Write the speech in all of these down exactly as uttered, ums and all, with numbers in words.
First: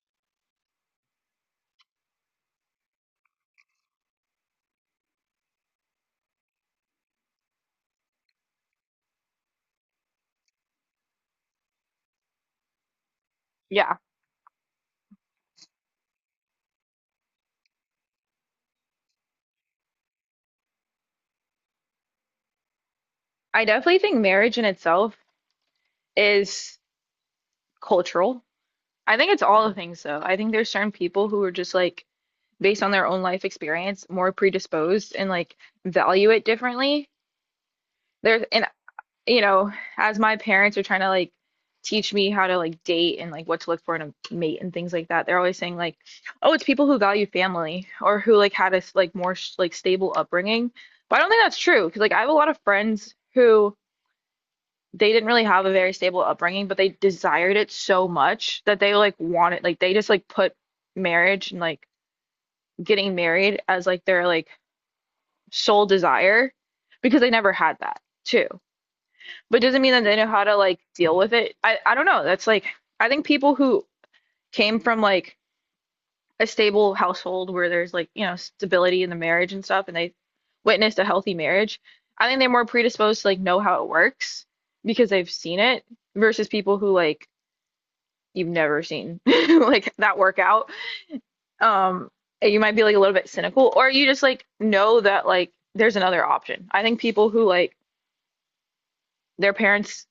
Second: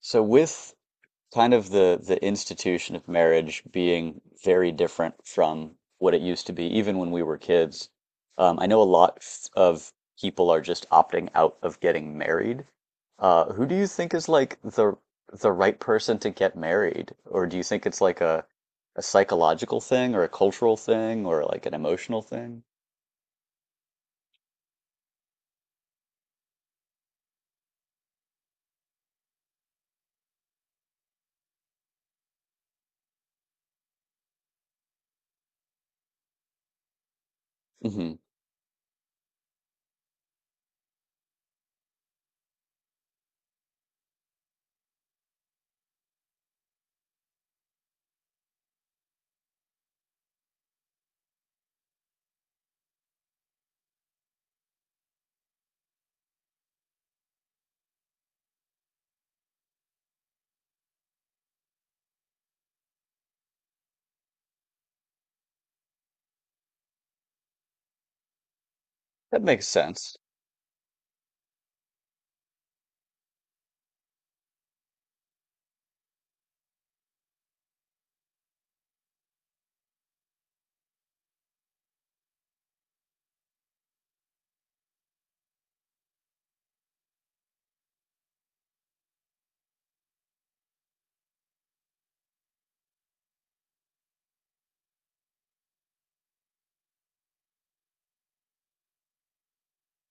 So with kind of the the institution of marriage being very different from what it used to be, even when we were kids, um, I know a lot f- of people are just opting out of getting married. Uh, who do you Yeah, think is like the the right person to get married? Or do you think it's like a a psychological thing or a cultural thing or like an emotional thing? I definitely think marriage in itself is cultural. I think it's all the things though. I think there's certain people who are just like based on their own life experience more predisposed and like value it differently. Hmm. There's and you know, as my parents are trying to like teach me how to like date and like what to look for in a mate and things like that, they're always saying like, "Oh, it's people who value family or who like had a s- like more sh- like stable upbringing." But I don't think that's true because like I have a lot of friends who they didn't really have a very stable upbringing, but they desired it so much that they like wanted like they just like put marriage and like getting married as like their like sole desire because they never had that too. That But makes it doesn't mean that they sense. know how to like deal with it. I I don't know. That's like I think people who came from like a stable household where there's like, you know, stability in the marriage and stuff and they witnessed a healthy marriage, I think they're more predisposed to like know how it works because they've seen it versus people who like you've never seen like that workout. Um, you might be like a little bit cynical, or you just like know that like there's another option. I think people who like their parents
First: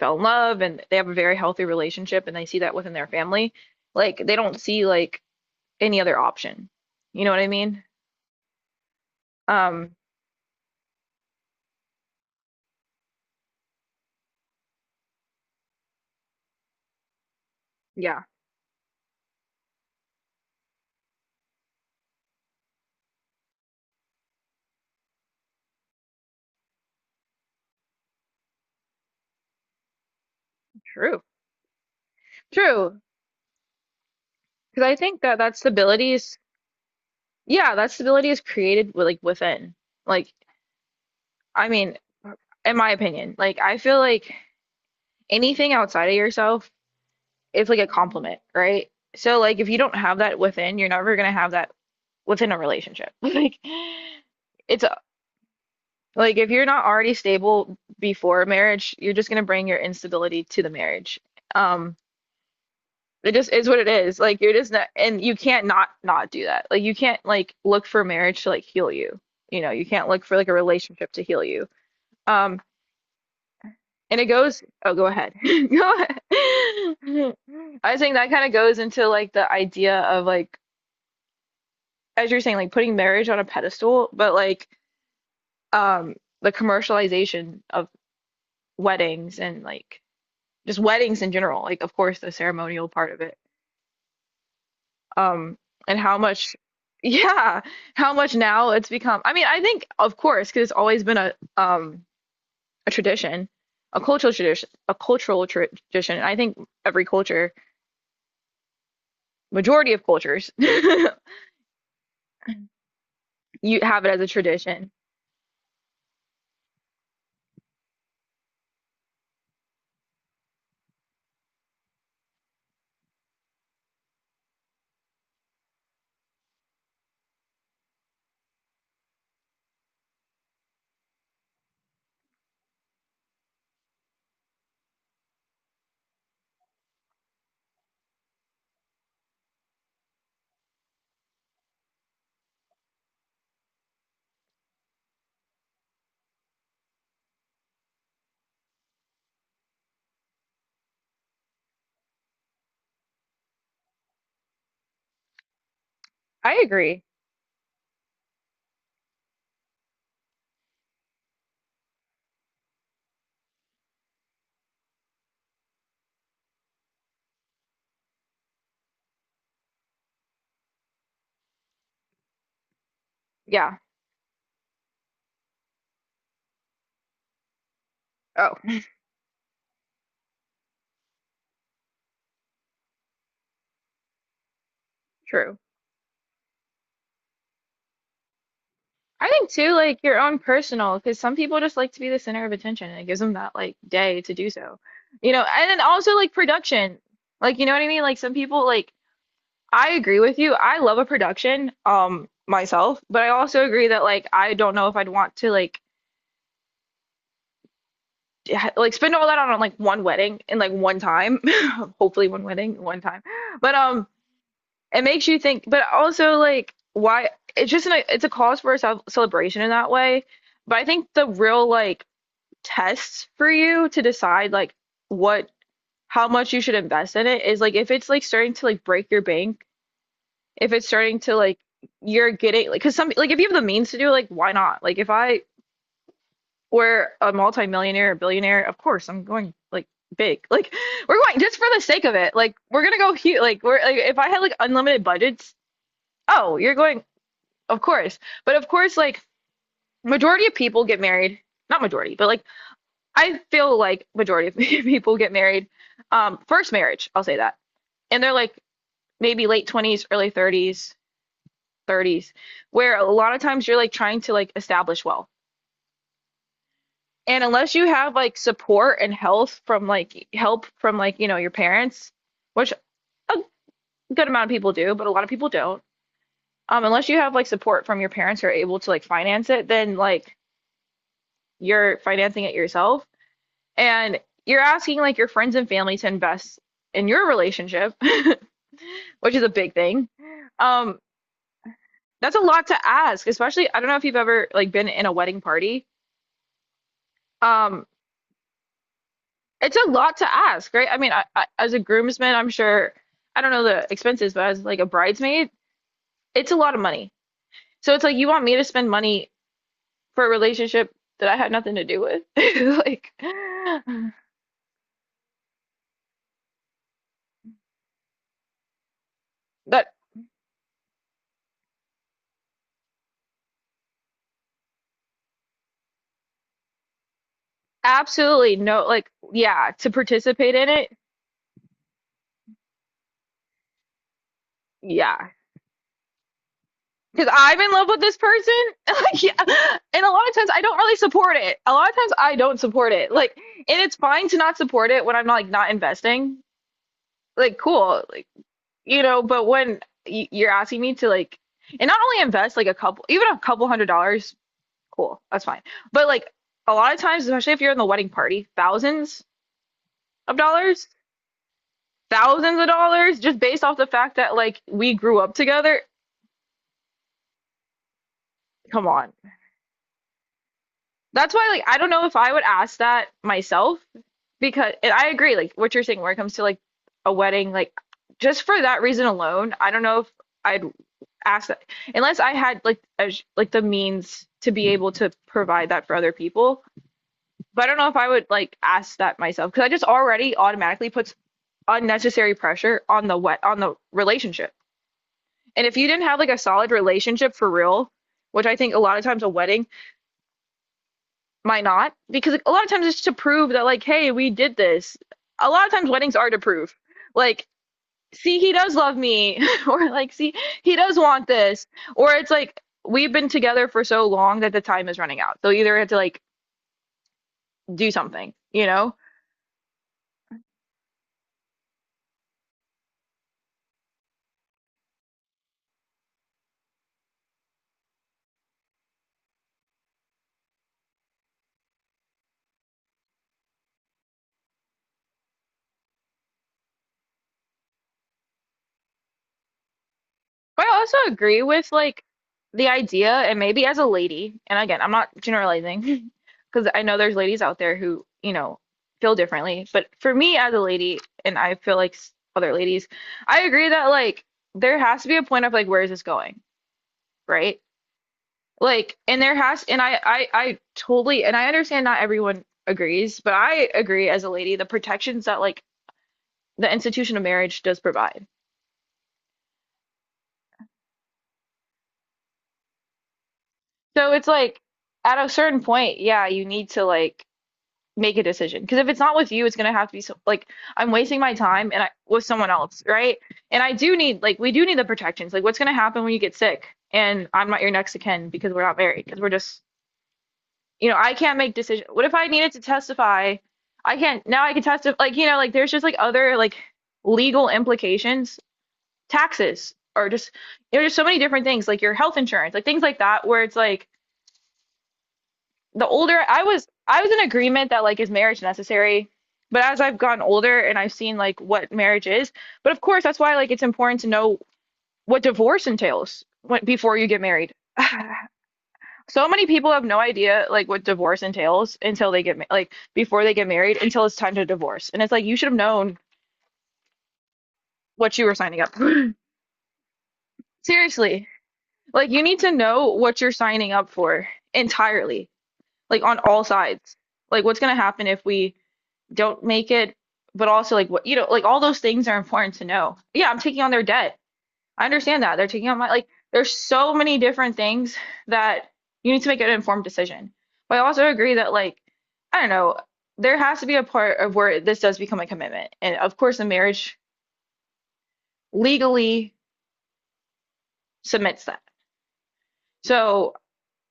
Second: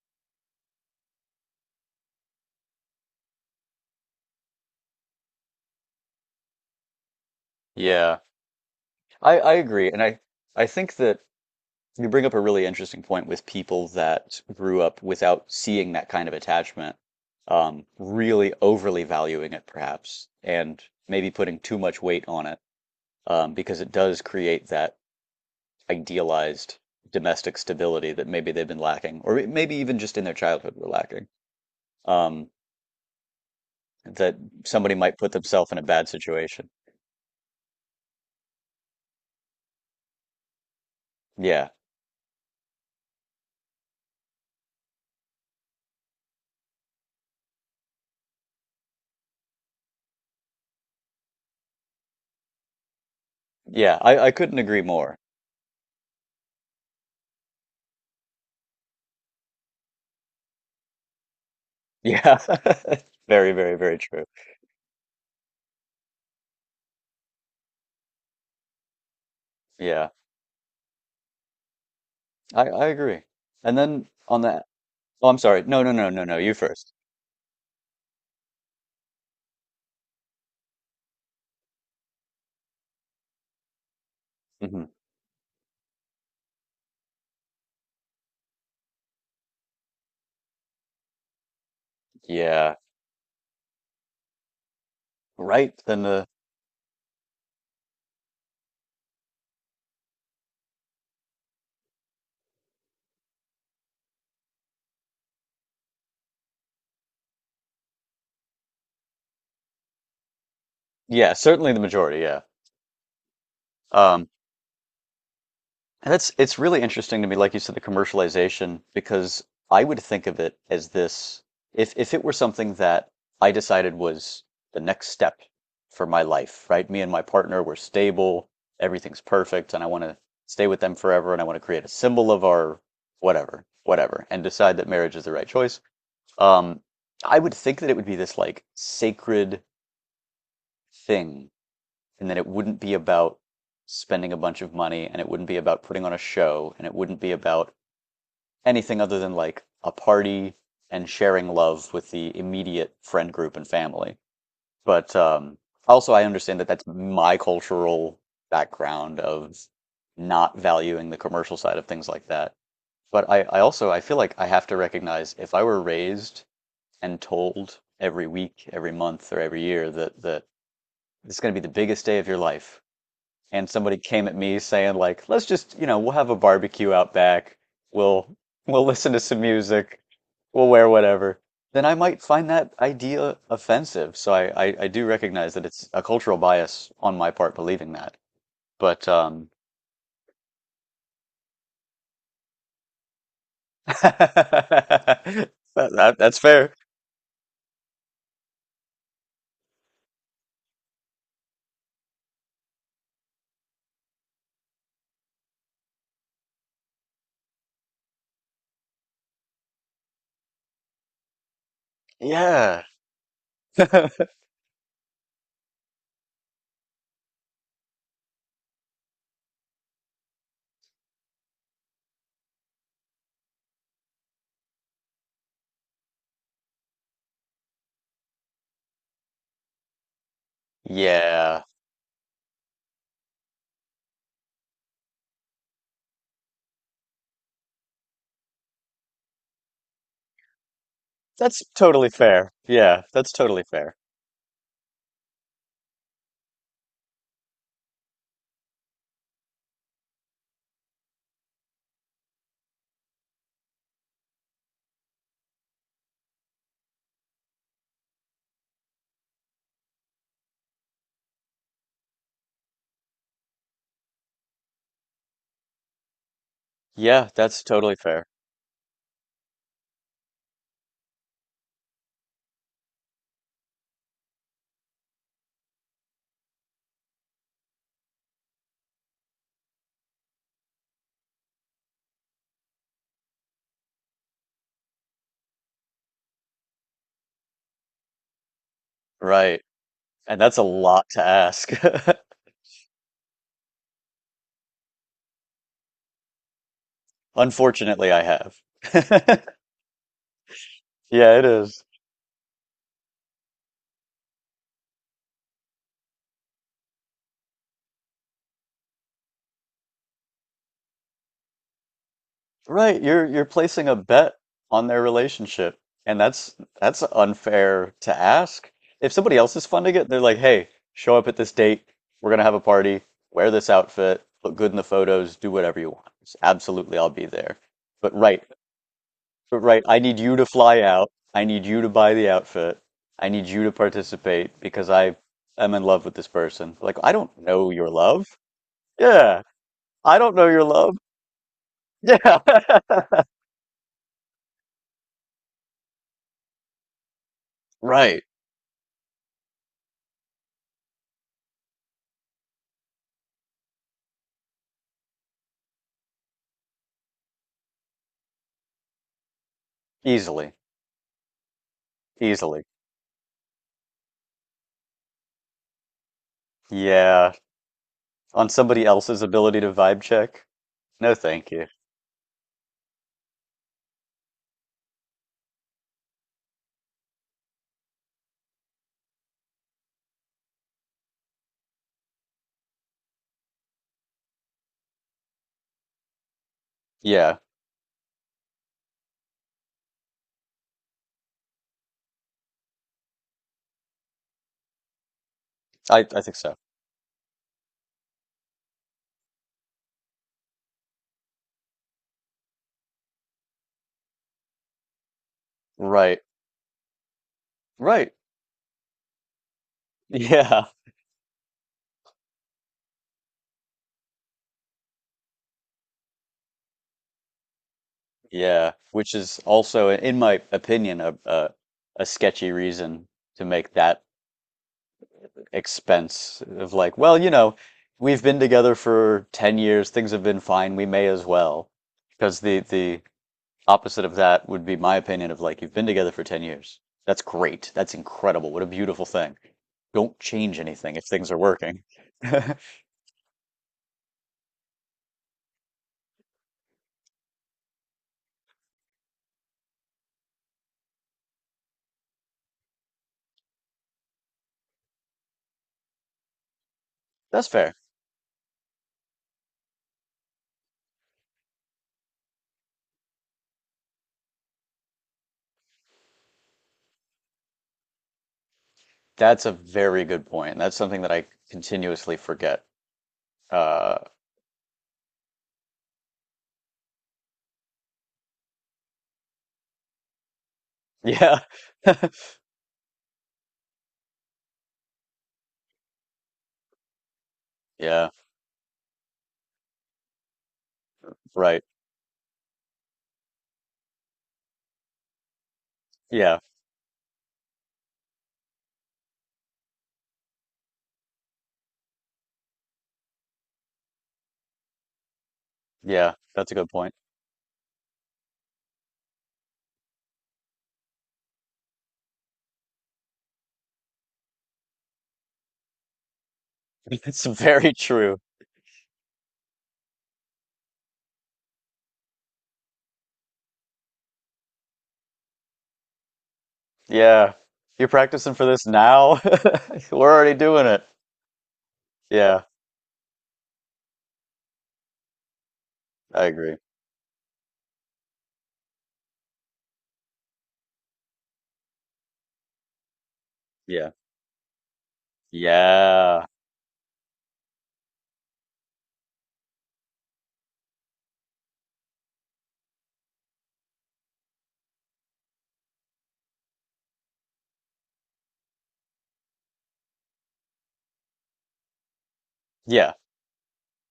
fell in love and they have a very healthy relationship and they see that within their family, like they don't see like any other option. You know what I mean? Yeah, I, I agree. Um, And I, I think that you bring up a really interesting point with people that grew up without seeing that kind of attachment, um, yeah, really overly valuing it perhaps, and maybe putting too much weight on it, um, because it does create that idealized domestic stability that maybe they've been lacking, or maybe even just in their childhood were true, lacking. Um, true. that Because somebody I might think put that that themselves in a bad stability is, situation. yeah, that stability is created with, like within. Like, Yeah. I mean, in my opinion, like I feel like anything outside of yourself it's like a compliment, right? So like if you don't have that within, you're never gonna have that within a relationship. Like Yeah, I, I couldn't agree it's a- more. like if you're not already stable before marriage, you're just gonna bring your instability to the marriage. Um, Yeah. it Very, just is very, what it very is. true. Like you're just not, and you can't not not do that. Like you can't like look for marriage to like heal you. You know, you Yeah. can't look for like a relationship to heal you. Um, I, I agree. And then and it on goes, the, oh, go oh, ahead. I'm sorry. No, no, Go no, ahead. no, no. You first. I think that kind of goes into like the idea of like as you're saying, like putting marriage on a pedestal, but like Hmm. um the commercialization of weddings and like just weddings in general, like of course the Yeah. ceremonial part of it. Um Right. and Then how the, much yeah, how much now it's become. I mean, I think of course because it's always been a um a tradition, a cultural tradition, a cultural tra- tradition. And I think every culture, majority of cultures, you yeah, certainly the majority. Yeah. have it as a Um, tradition. and that's it's really interesting to me, like you said, the commercialization, because I would think of it as this, if if it were something that I decided was the next step for my life, right? Me and my partner, we're stable, everything's perfect, and I want to stay with them forever, and I want to create a symbol of our whatever, whatever, and decide that marriage is the right choice. Um, I would think that it would be this like sacred thing, and that it wouldn't be about spending a bunch of money, and it wouldn't be about putting on a show, and it wouldn't be about anything other than like a party and sharing love with the immediate friend group and family. But um, also, I understand I that that's agree. my cultural background of not valuing the commercial side of things like that. But I, I also I feel like I have to recognize if I were raised and told every week, every month, or every year that that it's going to be the biggest day of your life. And Yeah. somebody came at me saying like, "Let's just, you know, we'll have a barbecue out back. We'll Oh, we'll listen to some music. We'll wear whatever." Then I might find that idea offensive. So I I, I do recognize true. that it's a cultural bias on my part believing that. But I um, think too, like your own personal, because some people just like to be the center of attention and it gives them that like day to do so. that, You know, and then also that, like that's fair. production. Like, you know what I mean? Like some people like I agree with you. I love a production, um, myself, but I also agree that like I don't know if I'd want to like d- ha- like spend all that on like one wedding in like one time. Hopefully one wedding, Yeah. one time. But um it makes you think, but also like why it's just an, it's a cause for a ce- celebration in that way. But I think the real like tests for you to decide like what how much you should invest in it is like if it's like starting to like break your bank, if it's starting to like Yeah. you're getting like because some like if you have the means to do it, like why not? Like if I were a multimillionaire or billionaire, of course I'm going like big. Like we're going just That's for the sake totally of it. fair. Like we're gonna Yeah, go that's huge. totally Like we're fair. like if I had like unlimited budgets, oh, you're going of course. But of course, like majority of people get married, not majority, but like I feel like majority of people get married, um, first marriage, I'll say that. And they're like maybe late twenties, early thirties, thirties, where a lot of times you're like trying to like establish wealth. Yeah, And that's unless you totally have fair. like support and health from like help from like, you know, your parents, which a good amount of people do, but a lot of people don't. Um, unless you have like support from your parents who are able to like finance it, then like you're financing it yourself. And you're asking like your friends and family to invest in your relationship which is a Right. big thing. And that's a Um, lot to ask. that's a lot to ask, especially I don't know if you've ever like been in a wedding party. Um, Unfortunately, I have. it's a lot to ask, right? I mean, I, Yeah, it I, as a is. groomsman, I'm sure I don't know the expenses, but as like a bridesmaid, it's a lot of money. So it's like you want me to spend money for a relationship that I had nothing to do with, Right, like you're you're placing a bet on their relationship, and that's that's unfair to ask. If somebody else is that funding it, they're like, "Hey, show up at this date. We're gonna have a party. Wear this outfit. Look good in the photos. Do whatever you want. Absolutely, I'll be there." But right, absolutely no, like but yeah, right, to I need you to participate in fly it, out. I need you to buy the outfit. I need you to participate because I yeah. am in love with this person. Like, I Because don't I'm know in love your with this love. person. Like, yeah. Yeah. And a I lot don't of know times I your don't love. really support it. A lot of times I Yeah. don't support it. Like, and it's fine to not support it when I'm like not investing. Like, cool. Right. Like, you know, but when y- you're asking me to like, and not only invest like a couple, even a couple hundred dollars, cool, that's fine. But like a lot of times, especially if you're in the wedding party, thousands of Easily. dollars, thousands Easily. of dollars, just based off the fact that like we grew up together. Yeah. On somebody Come on. else's ability to vibe check? No, That's why, thank like, you. I don't know if I would ask that myself because and I agree, like what you're saying, where it comes to like a wedding, like just for that reason alone, I don't know if I'd ask that unless I had like a, sh- like the means to be able to provide that for other people. Yeah. But I don't know if I would like ask that myself because I just already automatically puts unnecessary pressure on the wet on the relationship. And if you didn't I, have I like think a so. solid relationship for real, which I think a lot of times a wedding might not, because like, a lot of times it's to prove that like, hey, we did this. A lot of times weddings Right. are to prove. Like Right. see, he does love me, or like, see, Yeah. he does want this, or it's like we've been together for so long that the time is running out. So either we have to like do something, you Yeah. know? Which is also, in my opinion, a, a, a sketchy reason to make that expense of like, well, you know, we've been together for ten years, things have been fine, we may as well. Because the the opposite of that would be my opinion of like, you've been together for ten years. That's great. That's incredible. What a beautiful thing. Don't change But I anything also if things are agree with working. like the idea, and maybe as a lady, and again, I'm not generalizing because I know there's ladies out there who, you know, feel differently. But for me as a lady, and I feel like other ladies, I agree that like there has to be a point of like, where is this going? That's Right? fair. Like, and there has, and I, I, I totally, and I understand not everyone agrees, but I agree as a lady, the protections that like the institution of marriage does provide. That's a very good point. That's something that I continuously forget. Uh, So it's like at a certain point, yeah, you need to like make a decision because if it's not with you, it's gonna have to be so, like I'm wasting my yeah. time and I with someone else, right? And I do need like we do need the protections. Like, what's gonna happen when you get sick and I'm not your next of Yeah, kin because we're not married because we're just you know, I can't make right. decisions. What if I needed to testify? I can't now I can testify like you know, like there's just like other Yeah. like legal implications, taxes or just you know, there's so many different things, like your health insurance, like things like that, where it's like the Yeah, older I that's a was good point. I was in agreement that like is marriage necessary, but as I've gotten older and I've seen like what marriage is, but of course that's why like it's important to know what divorce entails when, before you get It's married very true. so many people have no idea like what divorce entails until they get ma like before they get married until it's time to divorce. And it's like you should have known Yeah. You're what you practicing were for signing this up for. now? We're already doing it. Seriously. Like you need Yeah, to know what you're signing up for entirely, like on I all agree. sides. Like what's going to happen if we don't make it, but also like what you know, like all those things are important to know. Yeah, I'm taking on their Yeah. debt. I understand that. They're taking out my like Yeah. there's so many different things that you need to make an informed decision. But I also agree that like I don't know, there has to be a part of where this does become a commitment. And of course the marriage legally submits that. Yeah. So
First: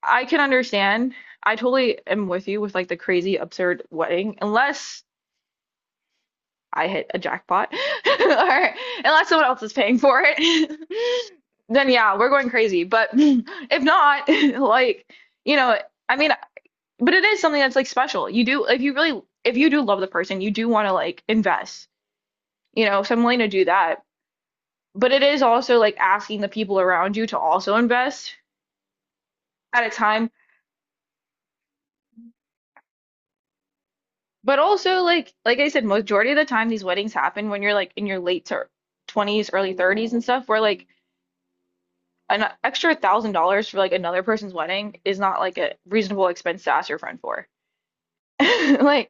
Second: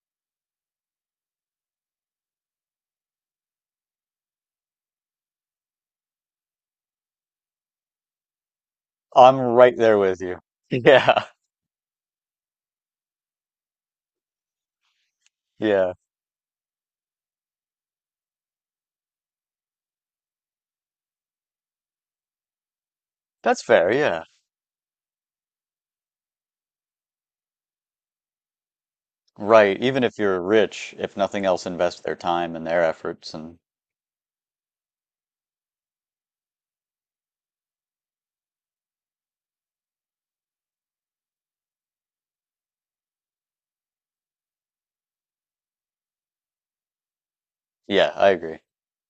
I can understand. I totally am with you with like the crazy absurd wedding unless I hit a jackpot, or unless I'm someone else is right there paying with for you. Yeah. it, then yeah, we're going crazy. But if not, like, you know, Yeah. I mean, but it is something that's like special. You do, if you really, if you do love the person, you do want to like invest, you know, so I'm willing to That's do fair. that. Yeah. But it is also like asking the people around you to also invest Right. at a Even if time. you're rich, if nothing else, invest their time and their efforts. And But also like like I said, majority of the time these weddings happen when you're like in your late to twenties, early thirties and stuff, where like an extra thousand dollars for like another person's wedding is not like a reasonable expense to ask your friend for. yeah, I agree. Like,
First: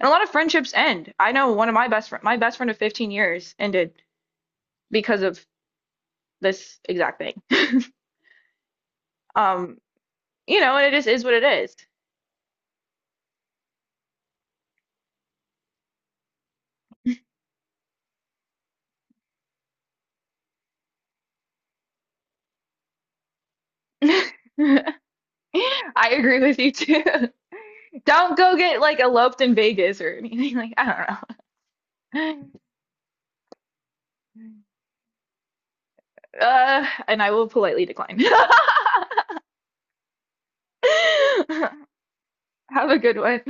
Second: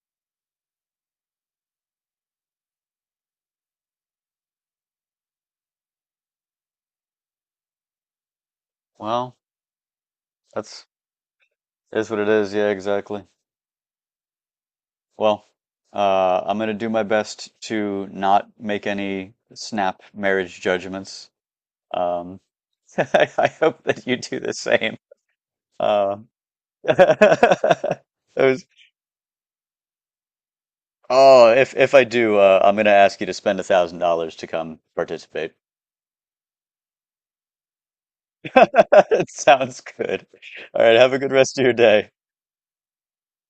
and a lot of friendships end. I know one of my best friend, my best friend of fifteen years ended because of this exact thing. Well, Um, you know, that's and it just is what it is. is what it is. Yeah, exactly. Well, uh, I'm gonna do my best to not make any snap marriage judgments. Um, I hope that you do the same. I Uh, agree with you too. it Don't go was, get like eloped in Vegas or anything. Like, I oh, if if I do, don't know. uh, I'm gonna ask you to spend a thousand dollars to come participate. Uh, and I will politely decline. It sounds good. All right, have a good rest of your day. Have a good one.